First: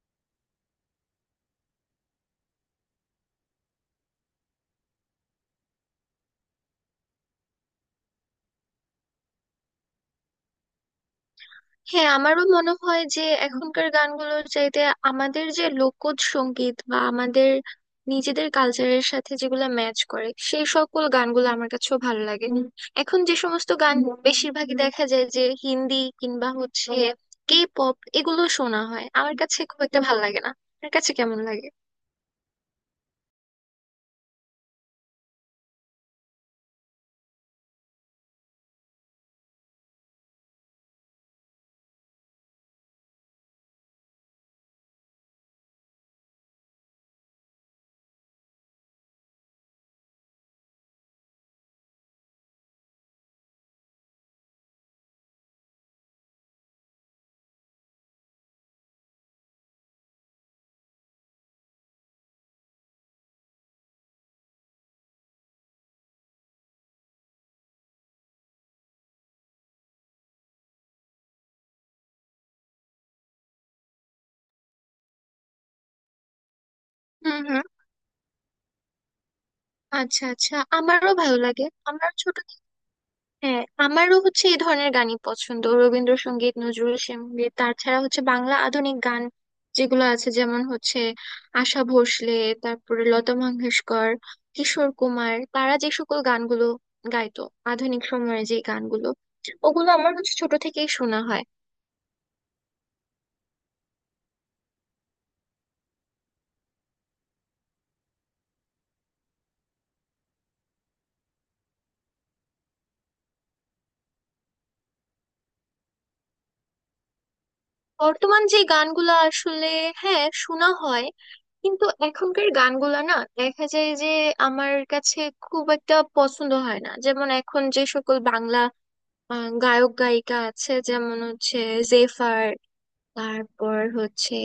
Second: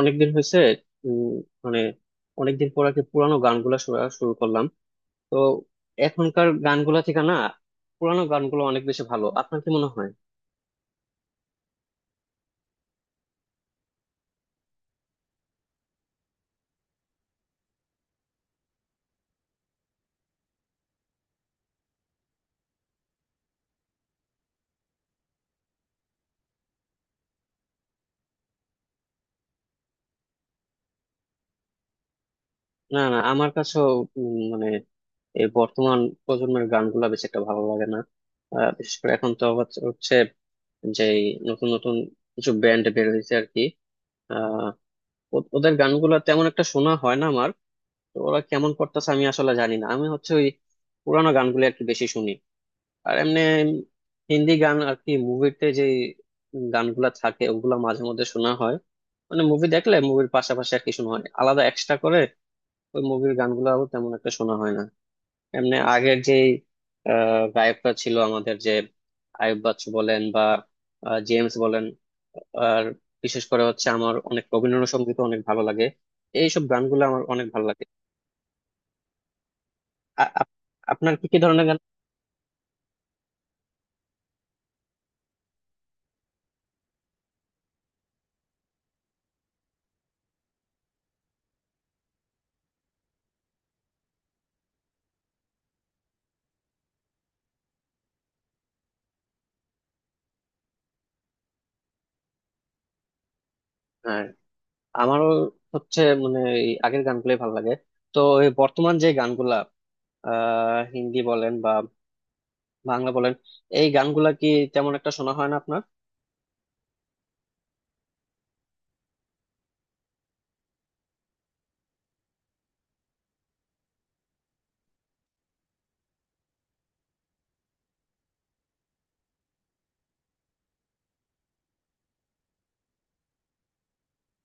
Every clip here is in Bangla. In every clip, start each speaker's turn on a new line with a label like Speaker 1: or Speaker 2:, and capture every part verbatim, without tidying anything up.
Speaker 1: অনেকদিন হয়েছে। উম, মানে অনেকদিন পর আর কি পুরানো গানগুলা শোনা শুরু করলাম। তো এখনকার গানগুলা থেকে না, পুরানো গানগুলো অনেক বেশি ভালো, আপনার কি মনে হয়?
Speaker 2: হ্যাঁ, আমারও মনে হয় যে এখনকার গানগুলোর চাইতে আমাদের যে লোকজ সঙ্গীত বা আমাদের নিজেদের কালচারের সাথে যেগুলো ম্যাচ করে সেই সকল গানগুলো আমার কাছেও ভালো লাগে হুম। এখন যে সমস্ত গান হুম। বেশিরভাগই দেখা যায় যে হিন্দি কিংবা হচ্ছে কে পপ, এগুলো শোনা হয়, আমার কাছে খুব একটা ভালো লাগে না। আপনার কাছে কেমন লাগে?
Speaker 1: না না, আমার কাছেও উম, মানে এই বর্তমান প্রজন্মের গানগুলা বেশি একটা ভালো লাগে না। আহ, বিশেষ করে এখন তো হচ্ছে হচ্ছে যে এই নতুন নতুন কিছু ব্যান্ড বের হয়েছে আর কি। আহ ও- ওদের গানগুলা তেমন একটা শোনা হয় না আমার। তো ওরা কেমন করতেছে আমি আসলে জানি না, আমি হচ্ছে ওই পুরানো গানগুলো আর কি বেশি শুনি। আর এমনি হিন্দি গান আর কি মুভিতে যে গানগুলা থাকে ওগুলা মাঝে মধ্যে শোনা হয়। মানে মুভি দেখলে মুভির পাশাপাশি আর কি শোনা হয় আলাদা এক্সট্রা করে। ওই মুভির গানগুলো তেমন একটা শোনা হয় না। এমনি আগের যে আহ, গায়করা ছিল আমাদের, যে আয়ুব বাচ্চু বলেন বা আহ, জেমস বলেন। আর বিশেষ করে হচ্ছে আমার অনেক রবীন্দ্রসঙ্গীত অনেক ভালো লাগে। এইসব গানগুলো আমার
Speaker 2: হুম,
Speaker 1: অনেক
Speaker 2: হুম।
Speaker 1: ভালো লাগে।
Speaker 2: আচ্ছা,
Speaker 1: আ- আপ-
Speaker 2: আচ্ছা, আমারও
Speaker 1: আপনার কি
Speaker 2: ভালো
Speaker 1: কি
Speaker 2: লাগে।
Speaker 1: ধরনের গান?
Speaker 2: আমার ছোট হ্যাঁ, আমারও হচ্ছে এই ধরনের গানই পছন্দ। রবীন্দ্রসঙ্গীত, নজরুল সঙ্গীত, তাছাড়া হচ্ছে বাংলা আধুনিক গান যেগুলো আছে, যেমন হচ্ছে আশা ভোসলে, তারপরে লতা মঙ্গেশকর, কিশোর কুমার, তারা যে সকল গানগুলো গাইতো, আধুনিক সময়ের যে গানগুলো, ওগুলো আমার হচ্ছে ছোট থেকেই শোনা হয়।
Speaker 1: হ্যাঁ, আমারও হচ্ছে মানে এই আগের গানগুলোই ভালো লাগে। তো এই বর্তমান যে গানগুলা, আহ হিন্দি বলেন বা বাংলা বলেন, এই গানগুলা কি তেমন একটা শোনা হয় না আপনার?
Speaker 2: বর্তমান যে গানগুলো আসলে, হ্যাঁ, শোনা হয় কিন্তু এখনকার গানগুলো না, দেখা যায় যে আমার কাছে খুব একটা পছন্দ হয় না। যেমন এখন যে সকল বাংলা আহ, গায়ক গায়িকা আছে, যেমন হচ্ছে জেফার, তারপর হচ্ছে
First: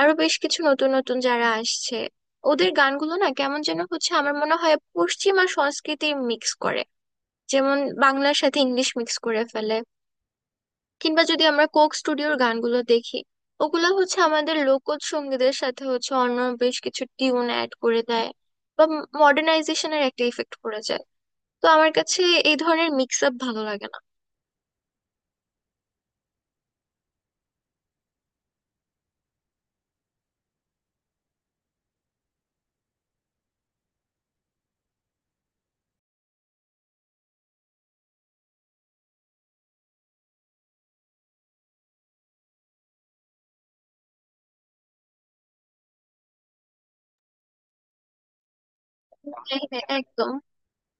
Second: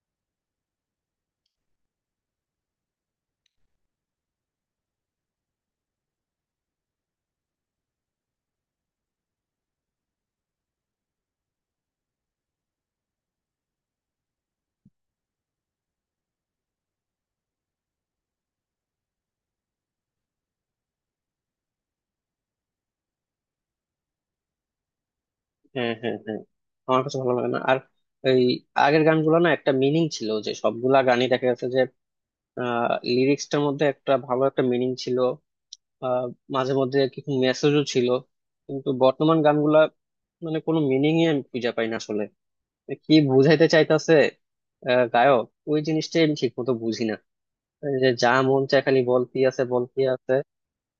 Speaker 2: আরো বেশ কিছু নতুন নতুন যারা আসছে, ওদের গানগুলো না কেমন যেন হচ্ছে, আমার মনে হয় পশ্চিমা সংস্কৃতি মিক্স করে। যেমন বাংলার সাথে ইংলিশ মিক্স করে ফেলে, কিংবা যদি আমরা কোক স্টুডিওর গানগুলো দেখি, ওগুলো হচ্ছে আমাদের লোকজ সঙ্গীতের সাথে হচ্ছে অন্য বেশ কিছু টিউন অ্যাড করে দেয়, বা মডার্নাইজেশনের একটা ইফেক্ট পড়ে যায়। তো আমার কাছে এই ধরনের মিক্স আপ ভালো লাগে না।
Speaker 1: হ্যাঁ হ্যাঁ হ্যাঁ, আমার কাছে ভালো লাগে না। আর এই আগের গানগুলো না একটা মিনিং ছিল, যে সবগুলা গানই দেখা গেছে যে আহ লিরিক্সটার মধ্যে একটা ভালো একটা মিনিং ছিল। আহ মাঝে মধ্যে কিছু মেসেজও ছিল। কিন্তু বর্তমান গানগুলা মানে কোনো মিনিংই আমি খুঁজে পাই না আসলে। কি বুঝাইতে চাইতেছে গায়ক, ওই জিনিসটাই আমি ঠিক মতো বুঝি না। এই যে যা মন চায় খালি বলতি আছে
Speaker 2: হ্যাঁ, হ্যাঁ,
Speaker 1: বলতি
Speaker 2: একদম।
Speaker 1: আছে।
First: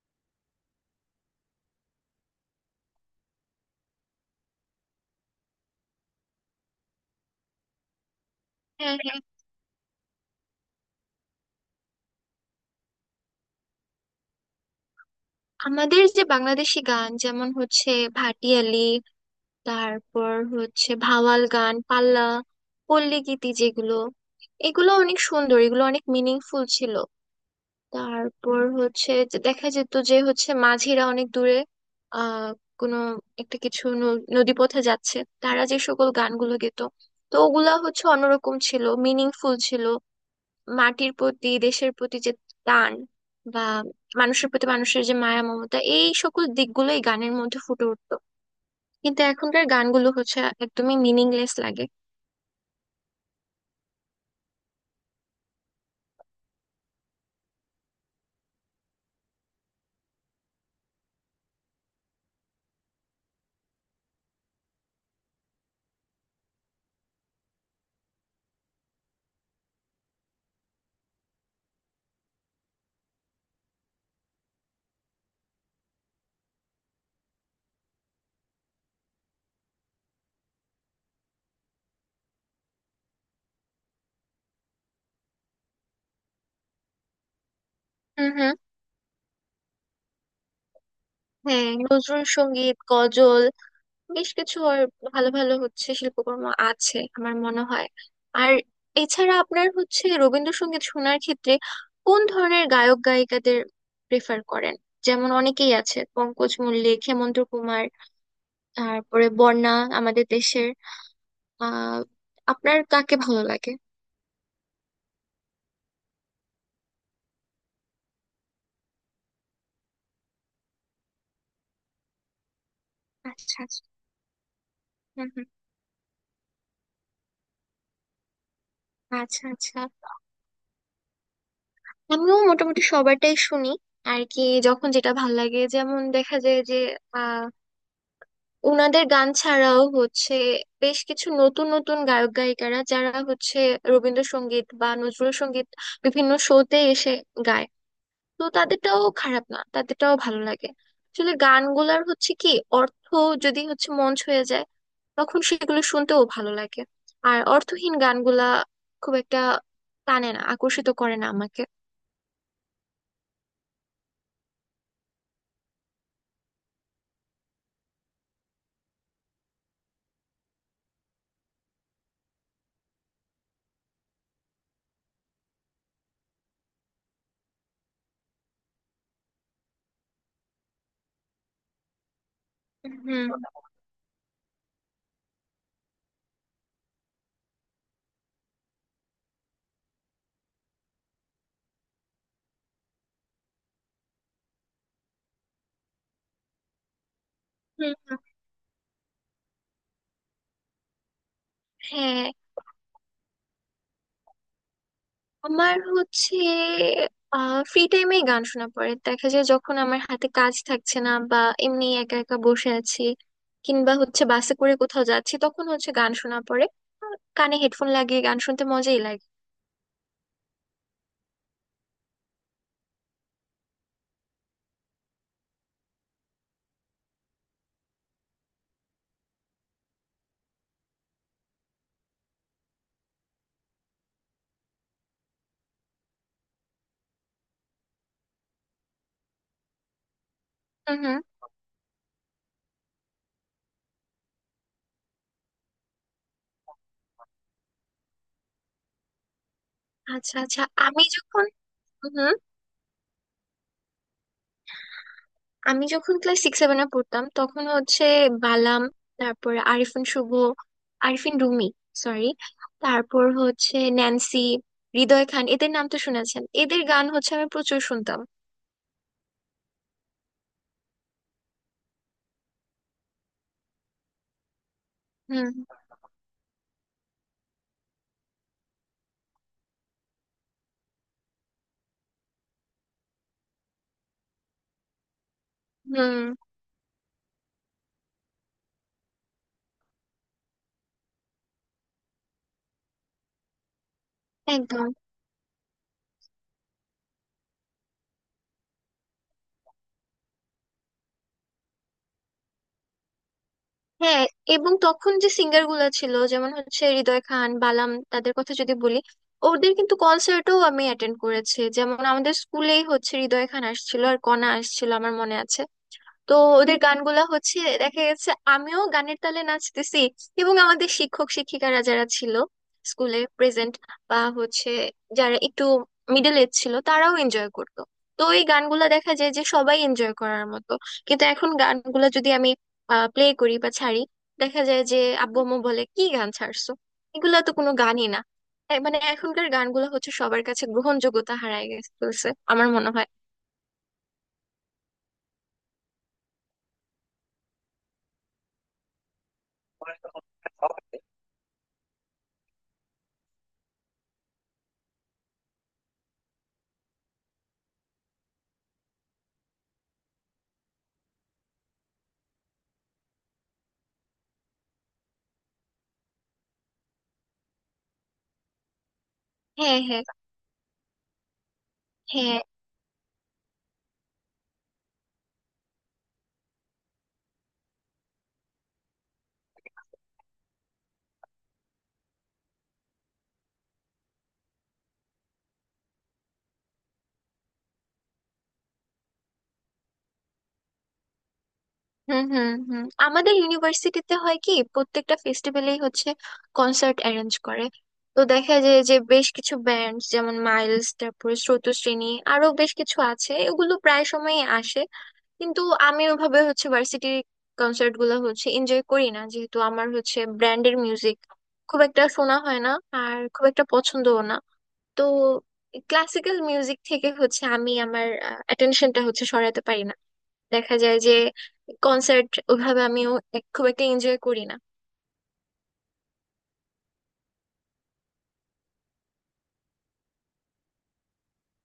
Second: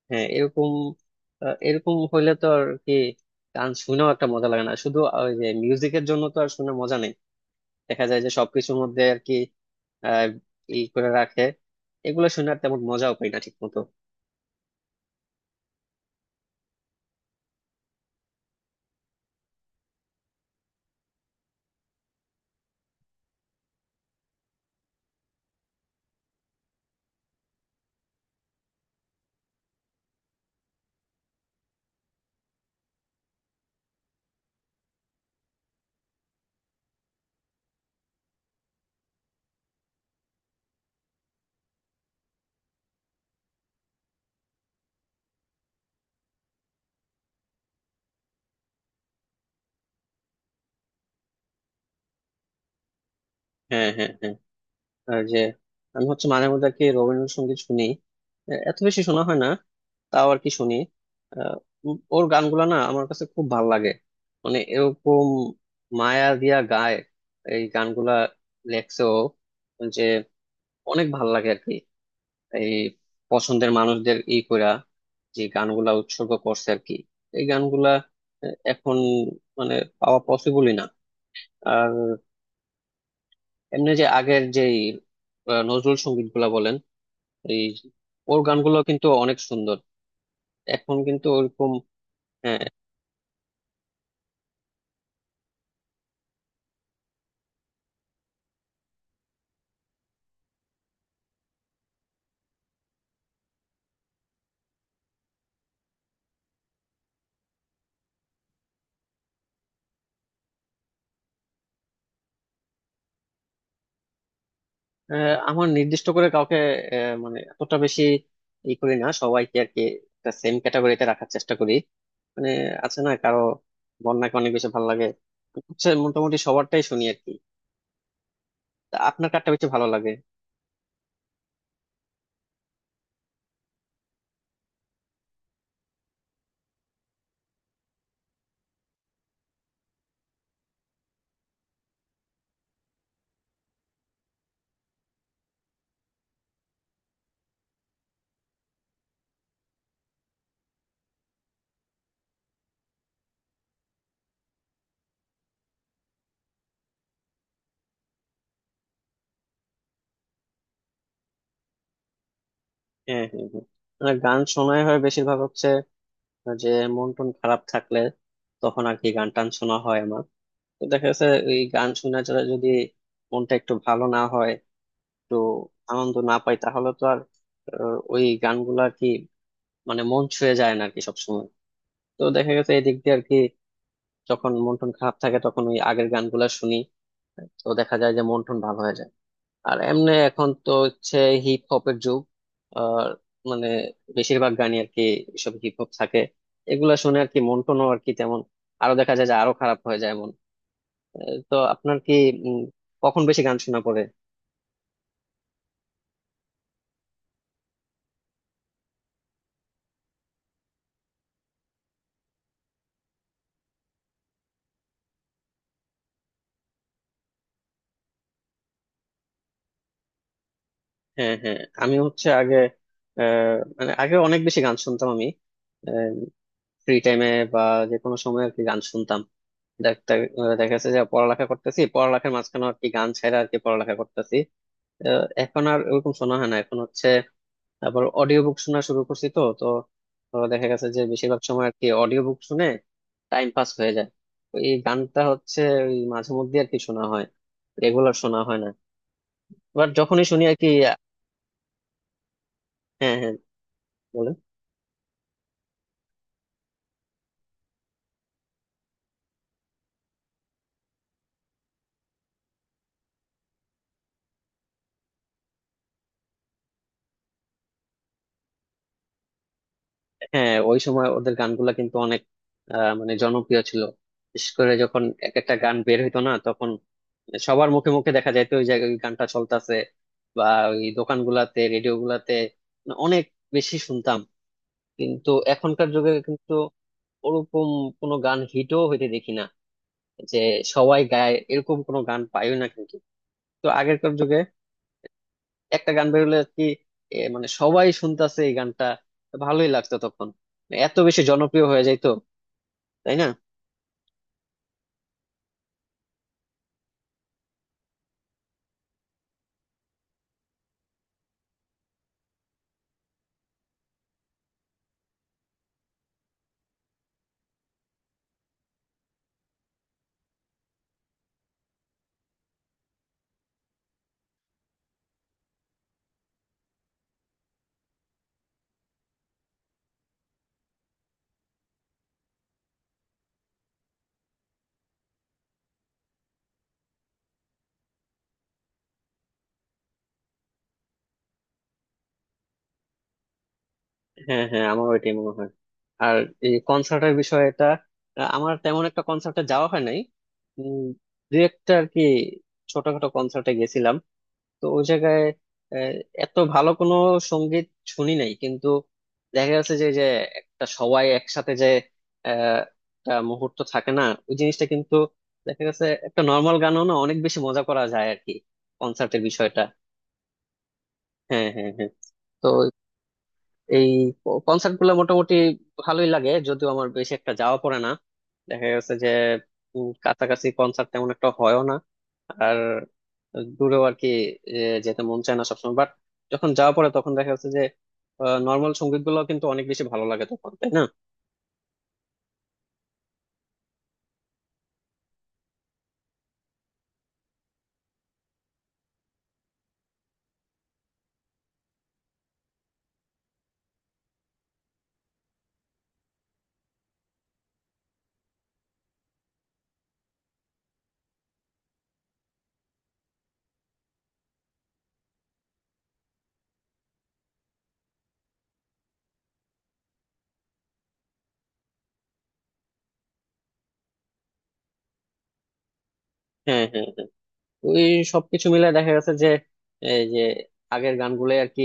Speaker 1: হ্যাঁ এরকম, আহ, এরকম হইলে তো আর কি গান শুনেও একটা মজা লাগে না, শুধু ওই যে মিউজিকের জন্য তো আর শুনে মজা নেই। দেখা যায় যে সবকিছুর
Speaker 2: হ্যাঁ,
Speaker 1: মধ্যে আর
Speaker 2: হ্যাঁ।
Speaker 1: কি আহ ই করে রাখে, এগুলো শুনে আর তেমন মজাও পাই না ঠিক মতো।
Speaker 2: আমাদের যে বাংলাদেশি গান, যেমন হচ্ছে ভাটিয়ালি, তারপর হচ্ছে ভাওয়াল গান, পাল্লা, পল্লী গীতি যেগুলো, এগুলো অনেক সুন্দর, এগুলো অনেক মিনিংফুল ছিল। তারপর হচ্ছে যে দেখা যেত যে হচ্ছে মাঝিরা অনেক দূরে আহ কোনো একটা কিছু ন- নদীপথে যাচ্ছে, তারা যে সকল গানগুলো গেতো, তো ওগুলা হচ্ছে অন্যরকম ছিল, মিনিংফুল ছিল। মাটির প্রতি, দেশের প্রতি যে টান, বা মানুষের প্রতি মানুষের যে মায়া মমতা, এই সকল দিকগুলোই গানের মধ্যে ফুটে উঠতো। কিন্তু এখনকার গানগুলো হচ্ছে একদমই মিনিংলেস লাগে।
Speaker 1: হ্যাঁ হ্যাঁ হ্যাঁ, আর যে আমি হচ্ছে মাঝে মধ্যে আর কি রবীন্দ্রসঙ্গীত শুনি, আহ, এত বেশি শোনা হয় না। তাও আর কি শুনি। আহ, উম, ওর গানগুলা না আমার কাছে খুব ভাল লাগে। মানে এরকম মায়া দিয়া গায় এই গানগুলা, লেখছে ও, যে অনেক ভাল লাগে আর কি। এই পছন্দের মানুষদের ই কইরা যে গানগুলা উৎসর্গ করছে আর কি, এই গানগুলা আহ, এখন মানে পাওয়া পসিবলই না। আর এমনি যে আগের যেই আহ, নজরুল সঙ্গীত গুলা বলেন, এই
Speaker 2: হুম,
Speaker 1: ওর
Speaker 2: হুম।
Speaker 1: গানগুলো কিন্তু অনেক সুন্দর। এখন কিন্তু
Speaker 2: হ্যাঁ,
Speaker 1: ওরকম
Speaker 2: নজরুল
Speaker 1: আহ,
Speaker 2: সঙ্গীত, গজল বেশ কিছু, আর ভালো ভালো হচ্ছে শিল্পকর্ম আছে আমার মনে হয়। আর এছাড়া আপনার হচ্ছে রবীন্দ্রসঙ্গীত শোনার ক্ষেত্রে কোন ধরনের গায়ক গায়িকাদের প্রেফার করেন? যেমন অনেকেই আছে, পঙ্কজ মল্লিক, হেমন্ত কুমার, তারপরে বন্যা, আমাদের দেশের, আহ আপনার কাকে ভালো লাগে?
Speaker 1: আহ, আমার নির্দিষ্ট করে কাউকে আহ, মানে এতটা বেশি ই করি না, সবাইকে আর কি একটা সেম ক্যাটাগরিতে রাখার চেষ্টা করি। মানে আছে না কারো,
Speaker 2: আচ্ছা, আচ্ছা।
Speaker 1: বন্যাকে অনেক বেশি ভালো লাগে।
Speaker 2: হুম, হুম।
Speaker 1: হচ্ছে মোটামুটি সবারটাই শুনি আর কি। তা আপনার
Speaker 2: আচ্ছা,
Speaker 1: কারটা বেশি
Speaker 2: আচ্ছা,
Speaker 1: ভালো লাগে?
Speaker 2: আমিও মোটামুটি সবারটাই শুনি আর কি। যখন যেটা ভালো লাগে, যেমন দেখা যায় যে, আহ, ওনাদের গান ছাড়াও হচ্ছে বেশ কিছু নতুন নতুন গায়ক গায়িকারা যারা হচ্ছে রবীন্দ্রসঙ্গীত বা নজরুল সঙ্গীত বিভিন্ন শোতে এসে গায়, তো তাদেরটাও খারাপ না, তাদেরটাও ভালো লাগে। আসলে গানগুলার হচ্ছে কি, অর্থ যদি হচ্ছে মন ছুঁয়ে যায়, তখন সেগুলো শুনতেও ভালো লাগে। আর অর্থহীন গানগুলা খুব একটা টানে না, আকর্ষিত করে না আমাকে।
Speaker 1: হ্যাঁ হ্যাঁ হ্যাঁ, মানে গান শোনাই হয় বেশিরভাগ হচ্ছে যে মন টন খারাপ থাকলে, তখন আর কি গান টান শোনা হয় আমার। তো দেখা যাচ্ছে এই গান শোনা ছাড়া যদি মনটা একটু ভালো না হয়, একটু আনন্দ না পাই, তাহলে তো আর আহ, ওই গানগুলো আর কি মানে মন ছুঁয়ে যায় না আর কি সবসময়। তো দেখা গেছে এই দিক দিয়ে আর
Speaker 2: হুম,
Speaker 1: কি, যখন মন টন খারাপ থাকে তখন ওই আগের গানগুলা শুনি, তো দেখা যায় যে মন টন ভালো হয়ে যায়। আর এমনি এখন তো হচ্ছে হিপ হপের যুগ। আর মানে বেশিরভাগ গানই আর কি সব হিপ হপ থাকে, এগুলা শুনে আর কি মন টনও
Speaker 2: হুম,
Speaker 1: আর কি
Speaker 2: হুম।
Speaker 1: তেমন, আরো দেখা যায় যে আরো খারাপ হয়ে যায় মন। তো আপনার কি
Speaker 2: হ্যাঁ।
Speaker 1: উম, কখন বেশি গান শোনা পড়ে?
Speaker 2: আমার হচ্ছে ফ্রি টাইমে গান শোনা পড়ে, দেখা যায় যখন আমার হাতে কাজ থাকছে না, বা এমনি একা একা বসে আছি, কিংবা হচ্ছে বাসে করে কোথাও যাচ্ছি, তখন হচ্ছে গান শোনা পড়ে। আর কানে হেডফোন লাগিয়ে গান শুনতে মজাই লাগে।
Speaker 1: হ্যাঁ হ্যাঁ, আমি হচ্ছে আগে আহ, মানে আগে অনেক বেশি গান শুনতাম আমি, ফ্রি টাইমে বা যে কোনো সময় আর কি গান শুনতাম। দেখতে আহ, দেখা যাচ্ছে যে পড়ালেখা করতেছি, পড়ালেখার মাঝখানে আর কি গান ছাড়া আর কি পড়ালেখা করতেছি। আহ, এখন আর ওরকম শোনা হয় না, এখন হচ্ছে আবার অডিও বুক শোনা শুরু করছি। তো তো তো দেখা গেছে
Speaker 2: হুম,
Speaker 1: যে
Speaker 2: হুম।
Speaker 1: বেশিরভাগ সময় আর কি অডিও বুক শুনে টাইম পাস হয়ে যায়। তো এই গানটা হচ্ছে ওই মাঝে মধ্যে আর কি শোনা হয়, রেগুলার শোনা হয় না। বাট যখনই
Speaker 2: আচ্ছা,
Speaker 1: শুনি আর
Speaker 2: আচ্ছা।
Speaker 1: কি,
Speaker 2: আমি যখন, হুম, হুম,
Speaker 1: হ্যাঁ হ্যাঁ, বলেন।
Speaker 2: আমি যখন ক্লাস সিক্স সেভেনে পড়তাম তখন হচ্ছে বালাম, তারপর আরিফিন শুভ, আরিফিন রুমি, সরি, তারপর হচ্ছে ন্যান্সি, হৃদয় খান, এদের নাম তো শুনেছেন, এদের গান হচ্ছে আমি প্রচুর শুনতাম।
Speaker 1: হ্যাঁ, ওই সময় ওদের গানগুলা কিন্তু অনেক আহ, মানে জনপ্রিয় ছিল। বিশেষ করে যখন এক একটা
Speaker 2: হুম,
Speaker 1: গান বের হইতো না, তখন সবার মুখে মুখে দেখা যাইতো ওই জায়গায় ওই গানটা চলতেছে, বা ওই দোকানগুলাতে রেডিও গুলাতে মানে অনেক বেশি শুনতাম। কিন্তু এখনকার যুগে
Speaker 2: হুম।
Speaker 1: কিন্তু ওরকম কোনো গান হিটও হইতে দেখি না, যে সবাই গায় এরকম কোনো গান পাইও না কিন্তু। তো আগেরকার যুগে
Speaker 2: একদম।
Speaker 1: একটা গান বেরোলে আর কি, এ, মানে সবাই শুনতাছে এই গানটা, ভালোই লাগতো তখন। এত বেশি জনপ্রিয় হয়ে যাইতো, তাই না?
Speaker 2: হ্যাঁ। এবং তখন যে সিঙ্গার গুলা ছিল, যেমন হচ্ছে হৃদয় খান, বালাম, তাদের কথা যদি বলি, ওদের কিন্তু কনসার্টও আমি অ্যাটেন্ড করেছি। যেমন আমাদের স্কুলেই হচ্ছে হৃদয় খান আসছিল আর কণা আসছিল, আমার মনে আছে। তো ওদের গানগুলা হচ্ছে দেখা গেছে আমিও গানের তালে নাচতেছি, এবং আমাদের শিক্ষক শিক্ষিকারা যারা ছিল স্কুলে প্রেজেন্ট, বা হচ্ছে যারা একটু মিডল এজ ছিল, তারাও এনজয় করতো। তো এই গানগুলা দেখা যায় যে সবাই এনজয় করার মতো। কিন্তু এখন গানগুলা যদি আমি প্লে করি বা ছাড়ি, দেখা যায় যে আব্বু আম্মু বলে কি গান ছাড়ছো, এগুলা তো কোনো গানই না। এ- মানে এখনকার গানগুলো হচ্ছে সবার কাছে গ্রহণযোগ্যতা হারায় গেছে ফেলছে, আমার মনে হয়।
Speaker 1: হ্যাঁ হ্যাঁ, আমার ওইটাই মনে হয়। আর এই কনসার্টের বিষয়টা, আহ, আমার তেমন একটা কনসার্টে যাওয়া হয় নাই। উম, দু একটা আর কি ছোটখাটো কনসার্টে গেছিলাম। তো ওই জায়গায় আহ, এত ভালো কোনো সঙ্গীত শুনি নাই, কিন্তু দেখা যাচ্ছে যে যে একটা সবাই একসাথে যে আহ, একটা মুহূর্ত থাকে না ওই জিনিসটা, কিন্তু দেখা গেছে একটা নর্মাল গানও না, অনেক বেশি মজা করা যায় আর কি কনসার্টের বিষয়টা।
Speaker 2: হ্যাঁ, হ্যাঁ,
Speaker 1: হ্যাঁ হ্যাঁ হ্যাঁ,
Speaker 2: হ্যাঁ।
Speaker 1: তো এই কনসার্ট গুলো মোটামুটি ভালোই লাগে, যদিও আমার বেশি একটা যাওয়া পড়ে না। দেখা গেছে যে উম, কাছাকাছি কনসার্ট তেমন একটা হয়ও না। আর দূরেও আর কি এ, যেতে মন চায় না সবসময়। বাট যখন যাওয়া পড়ে, তখন দেখা যাচ্ছে যে নর্মাল সঙ্গীত গুলো কিন্তু অনেক বেশি ভালো লাগে তখন, তাই না?
Speaker 2: হুম, হুম, হুম। আমাদের ইউনিভার্সিটিতে হয় কি, প্রত্যেকটা ফেস্টিভ্যালেই হচ্ছে কনসার্ট অ্যারেঞ্জ করে। তো দেখা যায় যে বেশ কিছু ব্যান্ড, যেমন মাইলস, তারপরে স্রোতশ্রেণী, আরো বেশ কিছু আছে, এগুলো প্রায় সময়ই আসে। কিন্তু আমি ওভাবে হচ্ছে ভার্সিটির কনসার্ট গুলো হচ্ছে এনজয় করি না, যেহেতু আমার হচ্ছে ব্র্যান্ডের মিউজিক খুব একটা শোনা হয় না আর খুব একটা পছন্দও না। তো ক্লাসিক্যাল মিউজিক থেকে হচ্ছে আমি আমার অ্যাটেনশনটা হচ্ছে সরাতে পারি না। দেখা যায় যে কনসার্ট ওইভাবে আমিও এক- খুব একটা এনজয় করি না।
Speaker 1: হ্যাঁ হ্যাঁ, ওই সবকিছু মিলে দেখা গেছে যে এই যে আগের গানগুলো আর কি,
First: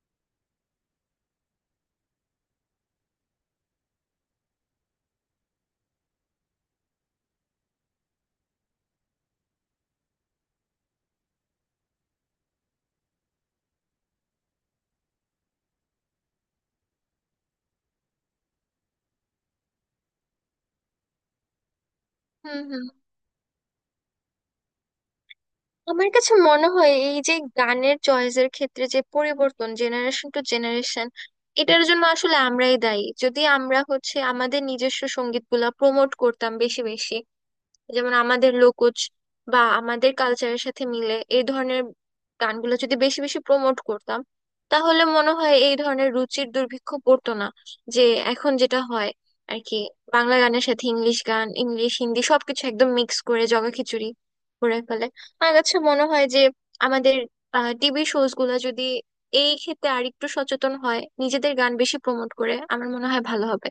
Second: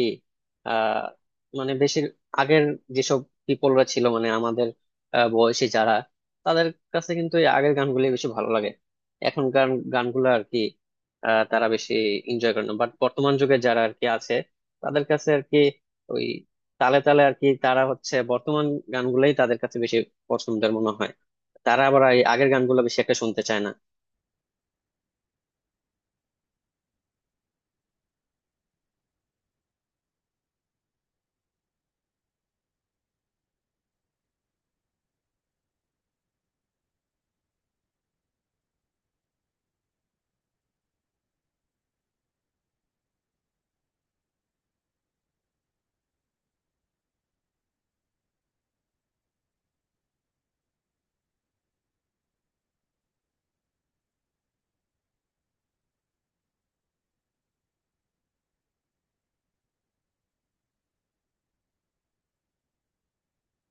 Speaker 1: আহ মানে বেশি আগের যেসব পিপলরা ছিল, মানে আমাদের আহ, বয়সী যারা, তাদের কাছে কিন্তু এই আগের গানগুলি বেশি ভালো লাগে। এখনকার গানগুলো আর কি আহ, তারা বেশি এনজয় করে না। বাট বর্তমান যুগে যারা আর কি আছে, তাদের কাছে আর কি ওই তালে তালে আর কি তারা হচ্ছে বর্তমান গানগুলোই তাদের কাছে বেশি পছন্দের মনে হয়। তারা আবার এই আগের
Speaker 2: হুম,
Speaker 1: গানগুলো
Speaker 2: হুম।
Speaker 1: বেশি একটা শুনতে চায় না।
Speaker 2: আমার কাছে মনে হয় এই যে গানের চয়েসের ক্ষেত্রে যে পরিবর্তন জেনারেশন টু জেনারেশন, এটার জন্য আসলে আমরাই দায়ী। যদি আমরা হচ্ছে আমাদের নিজস্ব সঙ্গীতগুলা প্রমোট করতাম বেশি বেশি, যেমন আমাদের লোকজ বা আমাদের কালচারের সাথে মিলে এই ধরনের গানগুলো যদি বেশি বেশি প্রমোট করতাম, তাহলে মনে হয় এই ধরনের রুচির দুর্ভিক্ষ পড়তো না। যে এখন যেটা হয় আর কি, বাংলা গানের সাথে ইংলিশ গান, ইংলিশ হিন্দি সবকিছু একদম মিক্স করে জগা খিচুড়ি করে ফেলে। আমার কাছে মনে হয় যে আমাদের টিভি শোজ গুলো যদি এই ক্ষেত্রে আরেকটু সচেতন হয়, নিজেদের গান বেশি প্রমোট করে, আমার মনে হয় ভালো হবে।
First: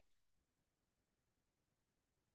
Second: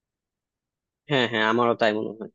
Speaker 1: হ্যাঁ হ্যাঁ, আমারও তাই মনে হয়।